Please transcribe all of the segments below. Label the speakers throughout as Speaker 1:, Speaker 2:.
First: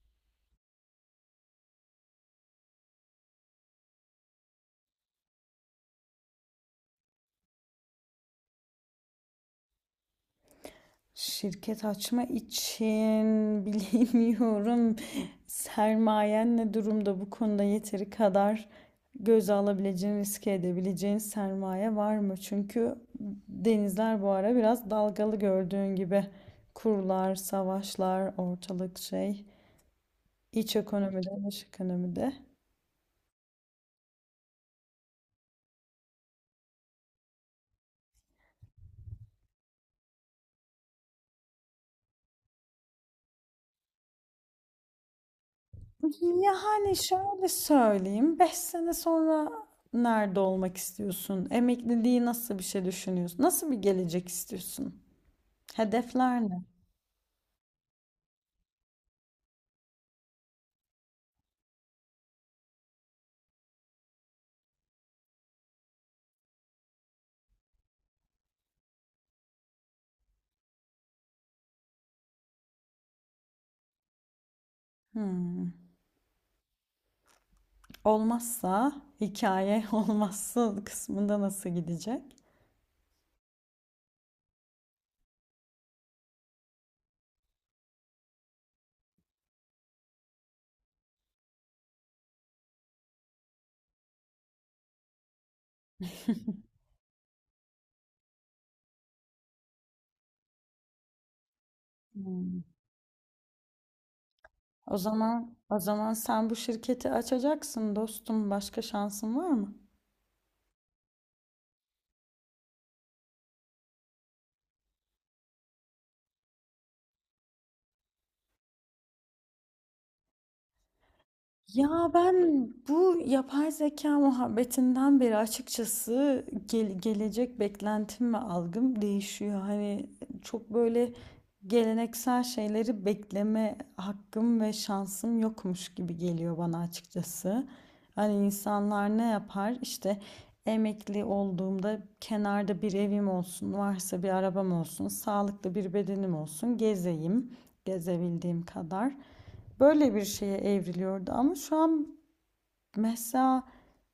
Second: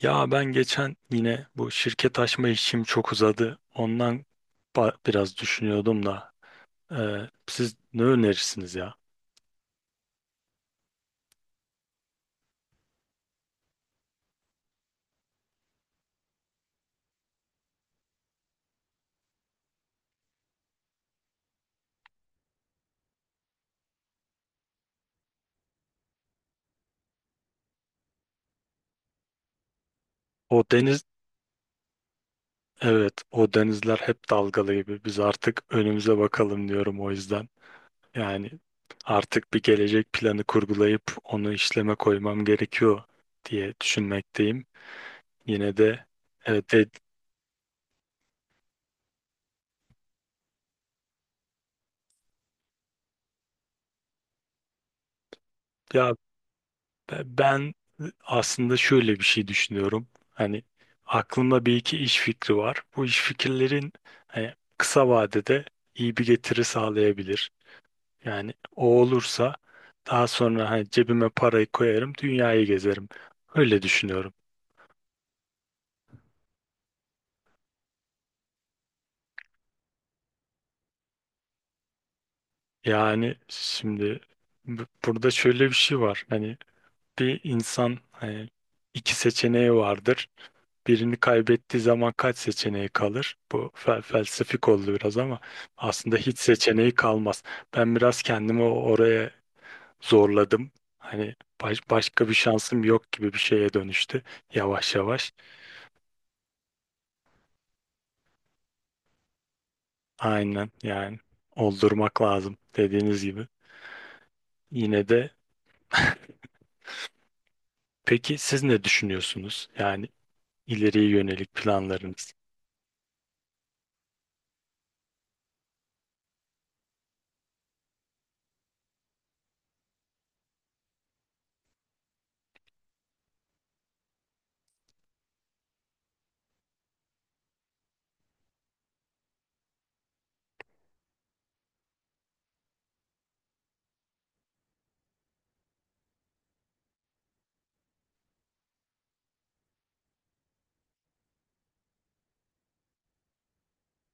Speaker 1: Ya ben geçen yine bu şirket açma işim çok uzadı. Ondan biraz düşünüyordum da. Siz ne önerirsiniz ya?
Speaker 2: Şirket açma için bilemiyorum. Sermayen ne durumda, bu konuda yeteri kadar göze alabileceğin, riske edebileceğin sermaye var mı? Çünkü denizler bu ara biraz dalgalı gördüğün gibi. Kurlar, savaşlar, ortalık şey.
Speaker 1: O
Speaker 2: İç
Speaker 1: deniz,
Speaker 2: ekonomide, dış ekonomide.
Speaker 1: evet o denizler hep dalgalı gibi. Biz artık önümüze bakalım diyorum o yüzden. Yani artık bir gelecek planı kurgulayıp onu işleme koymam gerekiyor diye düşünmekteyim. Yine de evet de-
Speaker 2: Yani şöyle söyleyeyim. Beş sene sonra nerede olmak istiyorsun? Emekliliği nasıl bir şey düşünüyorsun? Nasıl bir gelecek istiyorsun?
Speaker 1: ya
Speaker 2: Hedefler ne?
Speaker 1: Ben aslında şöyle bir şey düşünüyorum. Hani aklımda bir iki iş fikri var. Bu iş fikirlerin hani kısa vadede iyi bir getiri sağlayabilir. Yani o olursa daha sonra hani cebime parayı koyarım, dünyayı gezerim. Öyle düşünüyorum.
Speaker 2: Hmm. Olmazsa hikaye, olmazsa kısmında nasıl gidecek?
Speaker 1: Yani şimdi burada şöyle bir şey var. Hani bir insan hani iki seçeneği vardır. Birini kaybettiği zaman kaç seçeneği kalır? Bu felsefik oldu biraz ama aslında hiç seçeneği kalmaz. Ben biraz kendimi oraya zorladım. Hani başka bir
Speaker 2: Hmm.
Speaker 1: şansım yok gibi bir şeye dönüştü yavaş
Speaker 2: O
Speaker 1: yavaş.
Speaker 2: zaman o zaman sen bu şirketi açacaksın dostum. Başka şansın var mı?
Speaker 1: Aynen yani oldurmak lazım dediğiniz gibi. Yine de Peki siz ne düşünüyorsunuz? Yani ileriye yönelik
Speaker 2: Ya
Speaker 1: planlarınız.
Speaker 2: ben bu yapay zeka muhabbetinden beri açıkçası gelecek beklentim ve algım değişiyor. Hani çok böyle geleneksel şeyleri bekleme hakkım ve şansım yokmuş gibi geliyor bana açıkçası. Hani insanlar ne yapar? İşte emekli olduğumda kenarda bir evim olsun, varsa bir arabam olsun, sağlıklı bir bedenim olsun, gezeyim, gezebildiğim kadar, böyle bir şeye evriliyordu. Ama şu an mesela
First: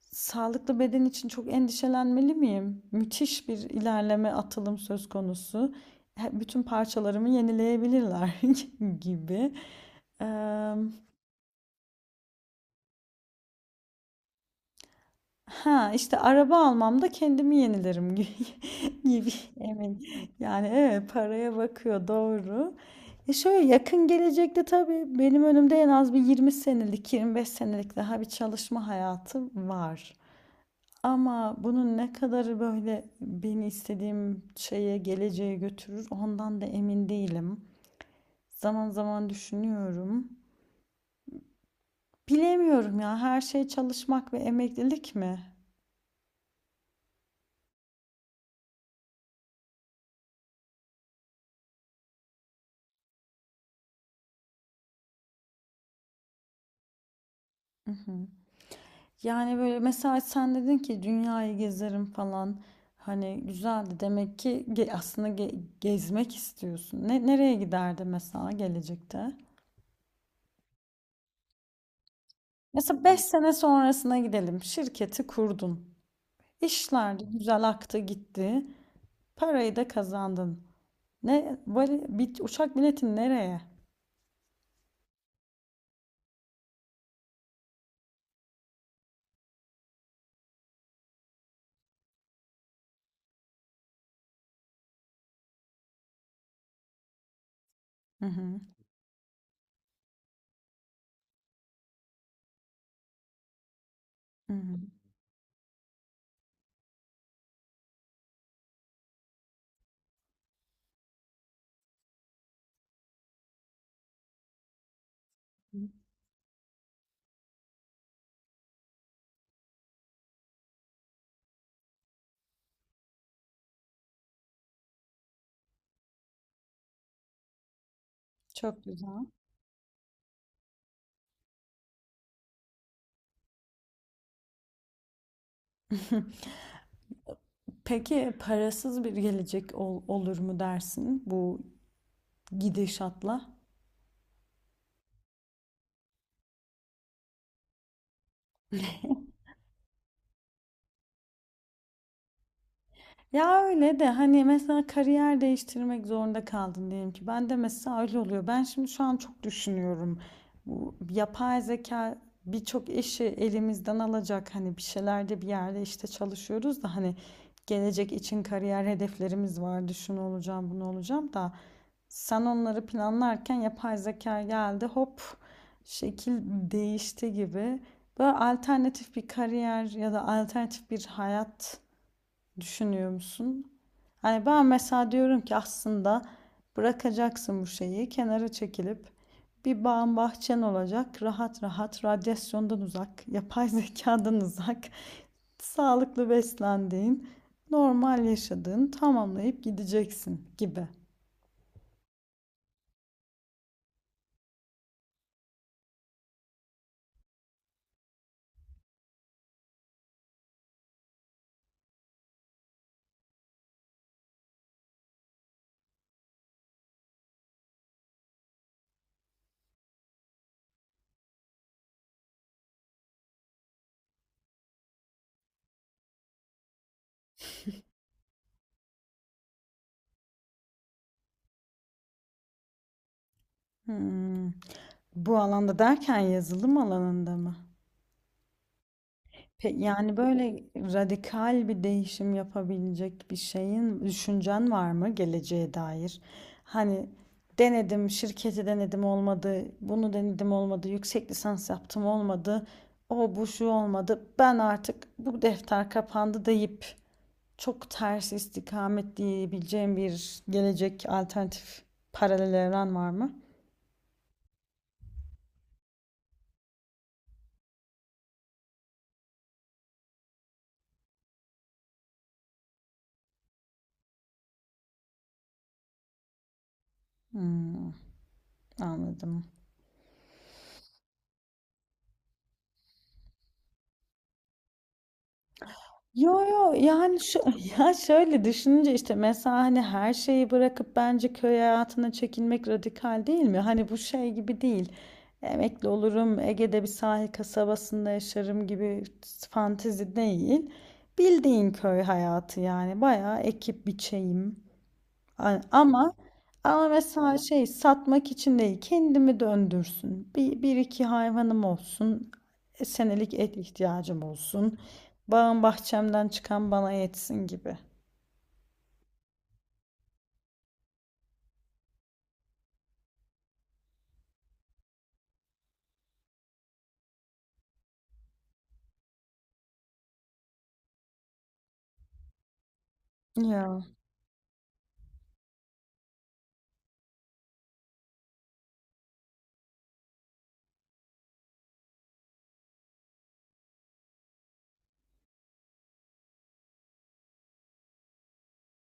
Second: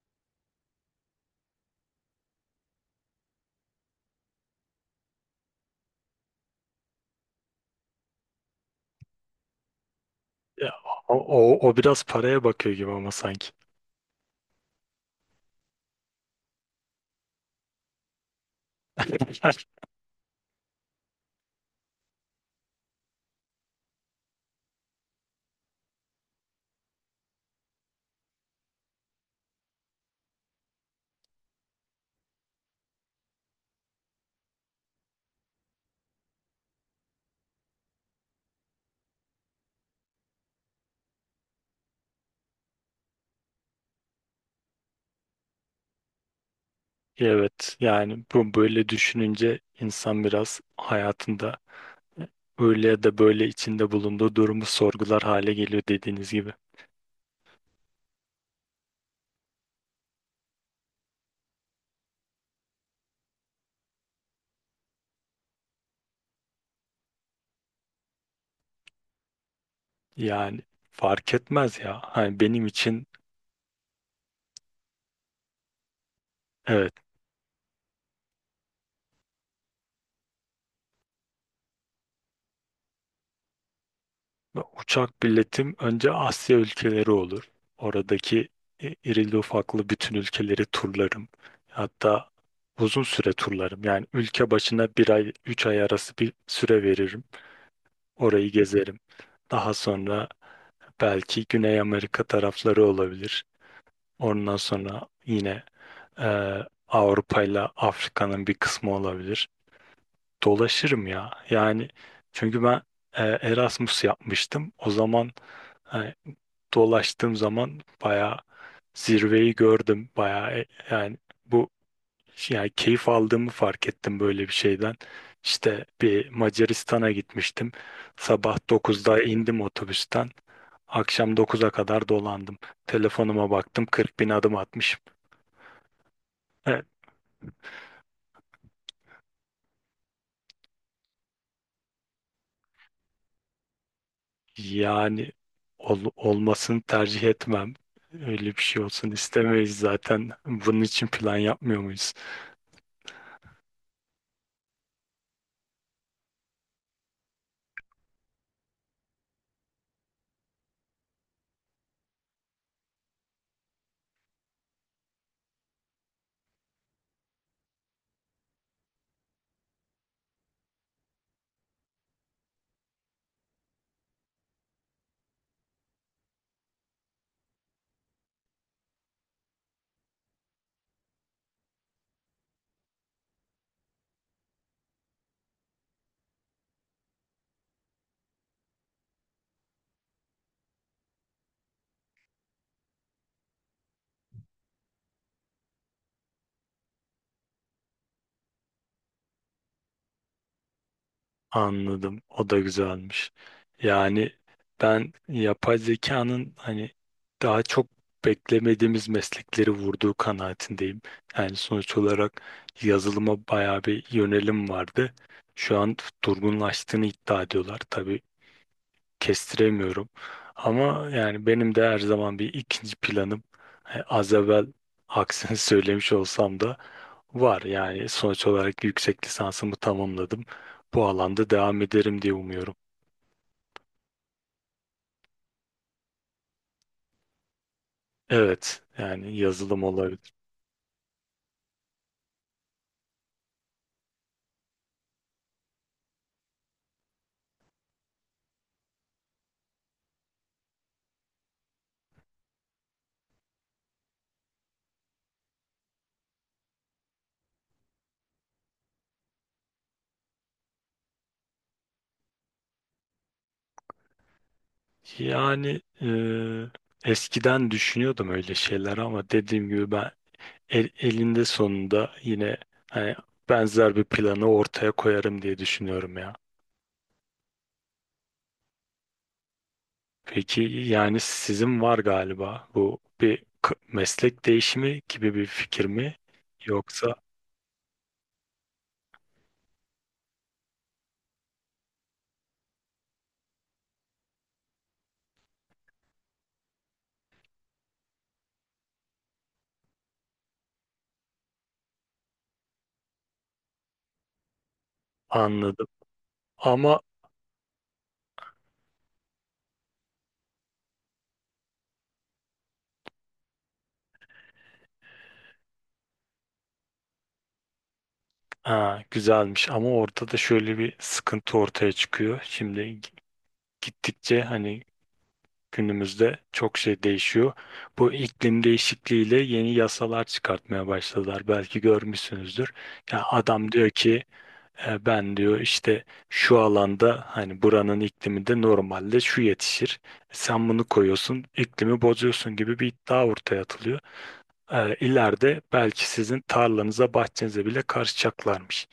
Speaker 2: sağlıklı beden için çok endişelenmeli miyim? Müthiş bir ilerleme, atılım söz konusu. Bütün parçalarımı yenileyebilirler gibi.
Speaker 1: Ya,
Speaker 2: Eee,
Speaker 1: o biraz paraya bakıyor gibi ama sanki.
Speaker 2: ha işte araba almamda kendimi yenilerim gibi emin. Yani evet, paraya bakıyor doğru. E şöyle yakın gelecekte tabii benim önümde en az bir 20 senelik, 25 senelik daha bir çalışma hayatı var. Ama bunun ne kadarı böyle beni istediğim şeye, geleceğe götürür ondan da emin değilim. Zaman zaman düşünüyorum. Bilemiyorum ya, her şey çalışmak ve emeklilik mi?
Speaker 1: Evet yani bu böyle düşününce insan biraz hayatında e, öyle ya da böyle içinde bulunduğu durumu sorgular hale geliyor dediğiniz gibi.
Speaker 2: Hı hı. Yani böyle mesela sen dedin ki dünyayı gezerim falan. Hani güzeldi demek ki, aslında gezmek istiyorsun. Ne, nereye giderdi mesela gelecekte?
Speaker 1: Yani fark etmez ya. Hani benim
Speaker 2: Mesela
Speaker 1: için
Speaker 2: 5 sene sonrasına gidelim. Şirketi kurdun.
Speaker 1: evet,
Speaker 2: İşler de güzel aktı gitti. Parayı da kazandın. Ne vali, bir uçak biletin nereye?
Speaker 1: uçak biletim önce Asya ülkeleri olur. Oradaki irili ufaklı bütün ülkeleri turlarım. Hatta uzun süre turlarım. Yani ülke başına bir ay, üç ay arası bir süre veririm.
Speaker 2: Hı
Speaker 1: Orayı
Speaker 2: hı.
Speaker 1: gezerim. Daha sonra belki Güney Amerika tarafları olabilir.
Speaker 2: Hı
Speaker 1: Ondan
Speaker 2: hı.
Speaker 1: sonra yine e, Avrupa ile Afrika'nın bir kısmı olabilir. Dolaşırım ya. Yani çünkü ben Erasmus yapmıştım. O zaman e, dolaştığım zaman bayağı zirveyi gördüm. Bayağı yani bu yani keyif aldığımı fark ettim böyle bir şeyden. İşte bir Macaristan'a gitmiştim. Sabah
Speaker 2: Çok
Speaker 1: dokuzda
Speaker 2: güzel.
Speaker 1: indim otobüsten. Akşam dokuza kadar dolandım. Telefonuma baktım 40 bin adım atmışım. E,
Speaker 2: Peki parasız bir gelecek olur mu dersin bu gidişatla?
Speaker 1: Yani olmasını tercih etmem. Öyle bir şey olsun istemeyiz zaten. Bunun için plan yapmıyor muyuz?
Speaker 2: Ya öyle de hani mesela kariyer değiştirmek zorunda kaldın diyelim ki. Ben de mesela öyle oluyor. Ben şimdi şu an çok düşünüyorum. Bu yapay zeka birçok işi elimizden alacak. Hani bir şeylerde, bir yerde işte çalışıyoruz da hani gelecek için kariyer hedeflerimiz vardı. Şunu olacağım, bunu olacağım da sen onları planlarken yapay zeka geldi. Hop, şekil değişti gibi. Böyle alternatif bir kariyer ya da alternatif bir hayat düşünüyor musun? Hani ben mesela diyorum ki aslında bırakacaksın bu şeyi, kenara çekilip bir bağın bahçen olacak, rahat rahat radyasyondan uzak, yapay zekadan uzak, sağlıklı beslendiğin, normal yaşadığın, tamamlayıp gideceksin gibi.
Speaker 1: Anladım. O da güzelmiş. Yani ben yapay zekanın hani daha çok beklemediğimiz meslekleri vurduğu kanaatindeyim. Yani sonuç olarak yazılıma bayağı bir yönelim vardı. Şu an durgunlaştığını iddia ediyorlar. Tabii kestiremiyorum. Ama yani benim de her zaman bir ikinci planım. Az evvel aksini söylemiş olsam da var, yani sonuç olarak yüksek lisansımı tamamladım. Bu alanda devam ederim diye umuyorum.
Speaker 2: Hmm. Bu alanda derken yazılım alanında mı?
Speaker 1: Evet yani yazılım
Speaker 2: Yani
Speaker 1: olabilir.
Speaker 2: böyle radikal bir değişim yapabilecek bir şeyin, düşüncen var mı geleceğe dair? Hani denedim, şirketi denedim olmadı, bunu denedim olmadı, yüksek lisans yaptım olmadı, o bu şu olmadı, ben artık bu defter kapandı deyip çok ters istikamet diyebileceğim bir gelecek, alternatif paralel evren var mı?
Speaker 1: Yani eskiden düşünüyordum öyle şeyler ama dediğim gibi ben elinde sonunda yine hani benzer bir planı ortaya koyarım diye düşünüyorum ya.
Speaker 2: Hmm, anladım.
Speaker 1: Peki yani sizin var galiba bu bir meslek değişimi gibi bir fikir mi
Speaker 2: Yo yo,
Speaker 1: yoksa
Speaker 2: yani şu, ya şöyle düşününce işte mesela hani her şeyi bırakıp bence köy hayatına çekilmek radikal değil mi? Hani bu şey gibi değil. Emekli olurum, Ege'de bir sahil kasabasında yaşarım gibi fantezi değil. Bildiğin köy hayatı yani, bayağı ekip biçeyim.
Speaker 1: anladım.
Speaker 2: Ama, ama
Speaker 1: Ama
Speaker 2: mesela şey, satmak için değil, kendimi döndürsün. Bir, bir iki hayvanım olsun. Senelik et ihtiyacım olsun. Bağım bahçemden çıkan bana yetsin gibi.
Speaker 1: ha, güzelmiş ama orada da şöyle bir sıkıntı ortaya çıkıyor. Şimdi gittikçe hani günümüzde çok şey değişiyor. Bu iklim değişikliğiyle yeni yasalar çıkartmaya başladılar. Belki görmüşsünüzdür. Ya adam
Speaker 2: Ya.
Speaker 1: diyor ki ben diyor işte şu alanda hani buranın ikliminde normalde şu yetişir. E, sen bunu koyuyorsun, iklimi bozuyorsun gibi bir iddia ortaya atılıyor, ileride belki sizin tarlanıza, bahçenize bile karışacaklarmış.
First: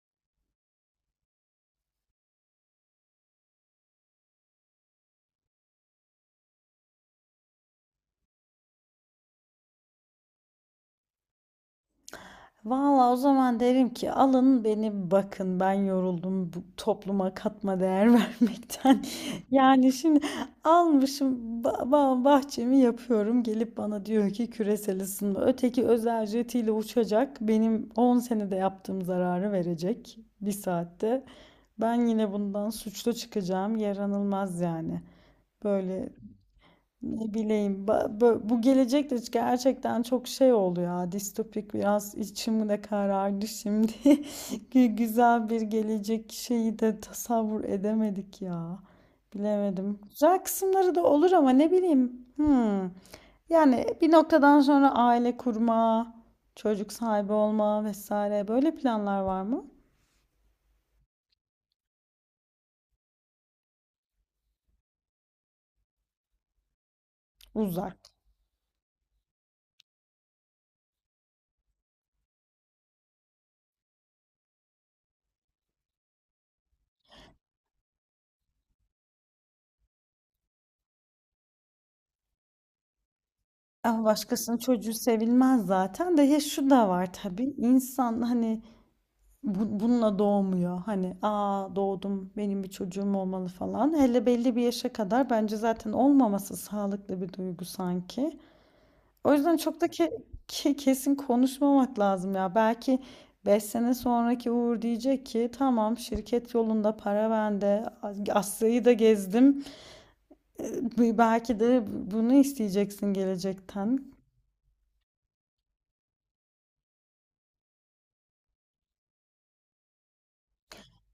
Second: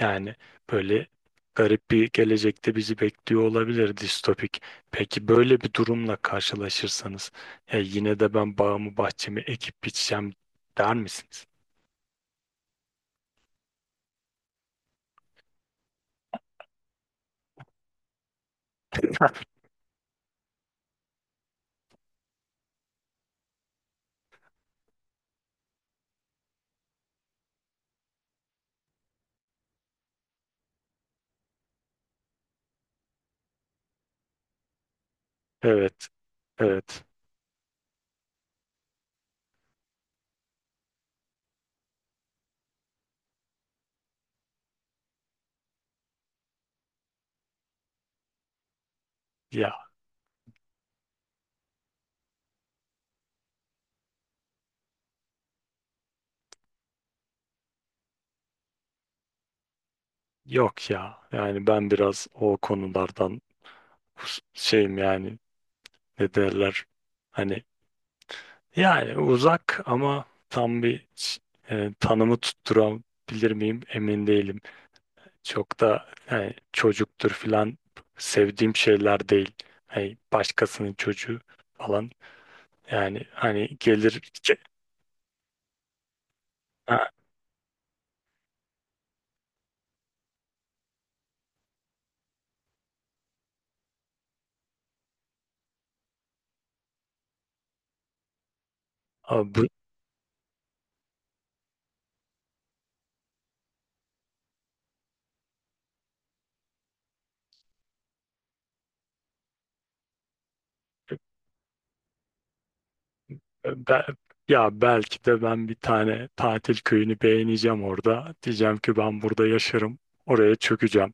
Speaker 1: Yani böyle garip bir gelecekte bizi bekliyor olabilir distopik. Peki böyle bir durumla karşılaşırsanız ya yine de ben bağımı bahçemi ekip biçeceğim der misiniz?
Speaker 2: Valla o zaman derim ki alın beni bakın, ben yoruldum bu topluma katma değer vermekten. Yani şimdi almışım bahçemi yapıyorum, gelip bana diyor ki küresel ısınma. Öteki özel jetiyle uçacak, benim 10 senede yaptığım zararı verecek bir saatte. Ben yine bundan suçlu çıkacağım, yaranılmaz yani.
Speaker 1: Evet,
Speaker 2: Böyle
Speaker 1: evet.
Speaker 2: ne bileyim, bu gelecekte gerçekten çok şey oldu ya, distopik, biraz içim de karardı şimdi. Güzel bir gelecek şeyi de tasavvur edemedik ya.
Speaker 1: Ya
Speaker 2: Bilemedim. Güzel kısımları da olur ama ne bileyim. Hmm. Yani bir noktadan sonra aile kurma, çocuk sahibi olma vesaire, böyle planlar var mı?
Speaker 1: yok ya. Yani ben biraz o konulardan şeyim yani, ne derler? Hani
Speaker 2: Uzak.
Speaker 1: yani uzak ama tam bir tanımı tutturabilir miyim emin değilim. Çok da yani çocuktur filan sevdiğim şeyler değil. Hani başkasının çocuğu falan. Yani hani
Speaker 2: Ama
Speaker 1: gelir.
Speaker 2: başkasının çocuğu sevilmez zaten, de ya şu da var tabii. İnsan hani bununla doğmuyor. Hani aa doğdum, benim bir çocuğum olmalı falan. Hele belli bir yaşa kadar bence zaten olmaması sağlıklı bir duygu sanki. O
Speaker 1: Ha,
Speaker 2: yüzden
Speaker 1: bu,
Speaker 2: çok da kesin konuşmamak lazım ya. Belki 5 sene sonraki Uğur diyecek ki tamam, şirket yolunda, para bende, Asya'yı da gezdim. E, belki de bunu isteyeceksin
Speaker 1: Ben,
Speaker 2: gelecekten.
Speaker 1: ya belki de ben bir tane tatil köyünü beğeneceğim orada. Diyeceğim ki ben burada yaşarım. Oraya çökeceğim.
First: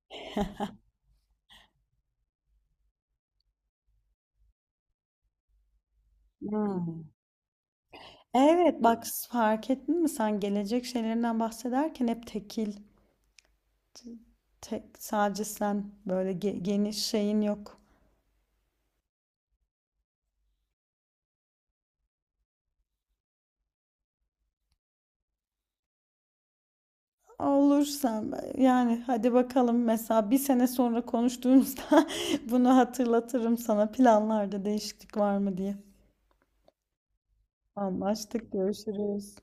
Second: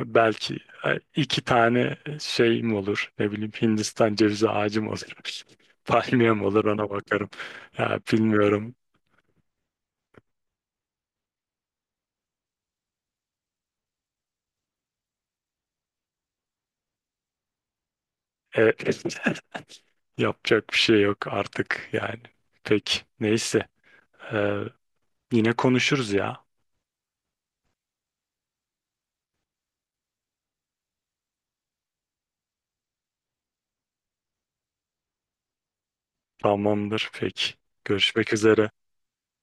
Speaker 1: Belki iki tane şeyim olur. Ne bileyim, Hindistan cevizi ağacım olur. Palmiyem olur, ona
Speaker 2: Hmm.
Speaker 1: bakarım. Ya bilmiyorum.
Speaker 2: Evet bak, fark ettin mi, sen gelecek şeylerinden bahsederken hep tekil, tek, sadece sen, böyle geniş şeyin yok.
Speaker 1: E, yapacak bir şey yok artık yani. Peki neyse. E, yine konuşuruz ya.
Speaker 2: Olursan yani, hadi bakalım mesela bir sene sonra konuştuğumuzda bunu hatırlatırım sana, planlarda değişiklik var mı diye.
Speaker 1: Tamamdır peki. Görüşmek
Speaker 2: Anlaştık,
Speaker 1: üzere.
Speaker 2: görüşürüz.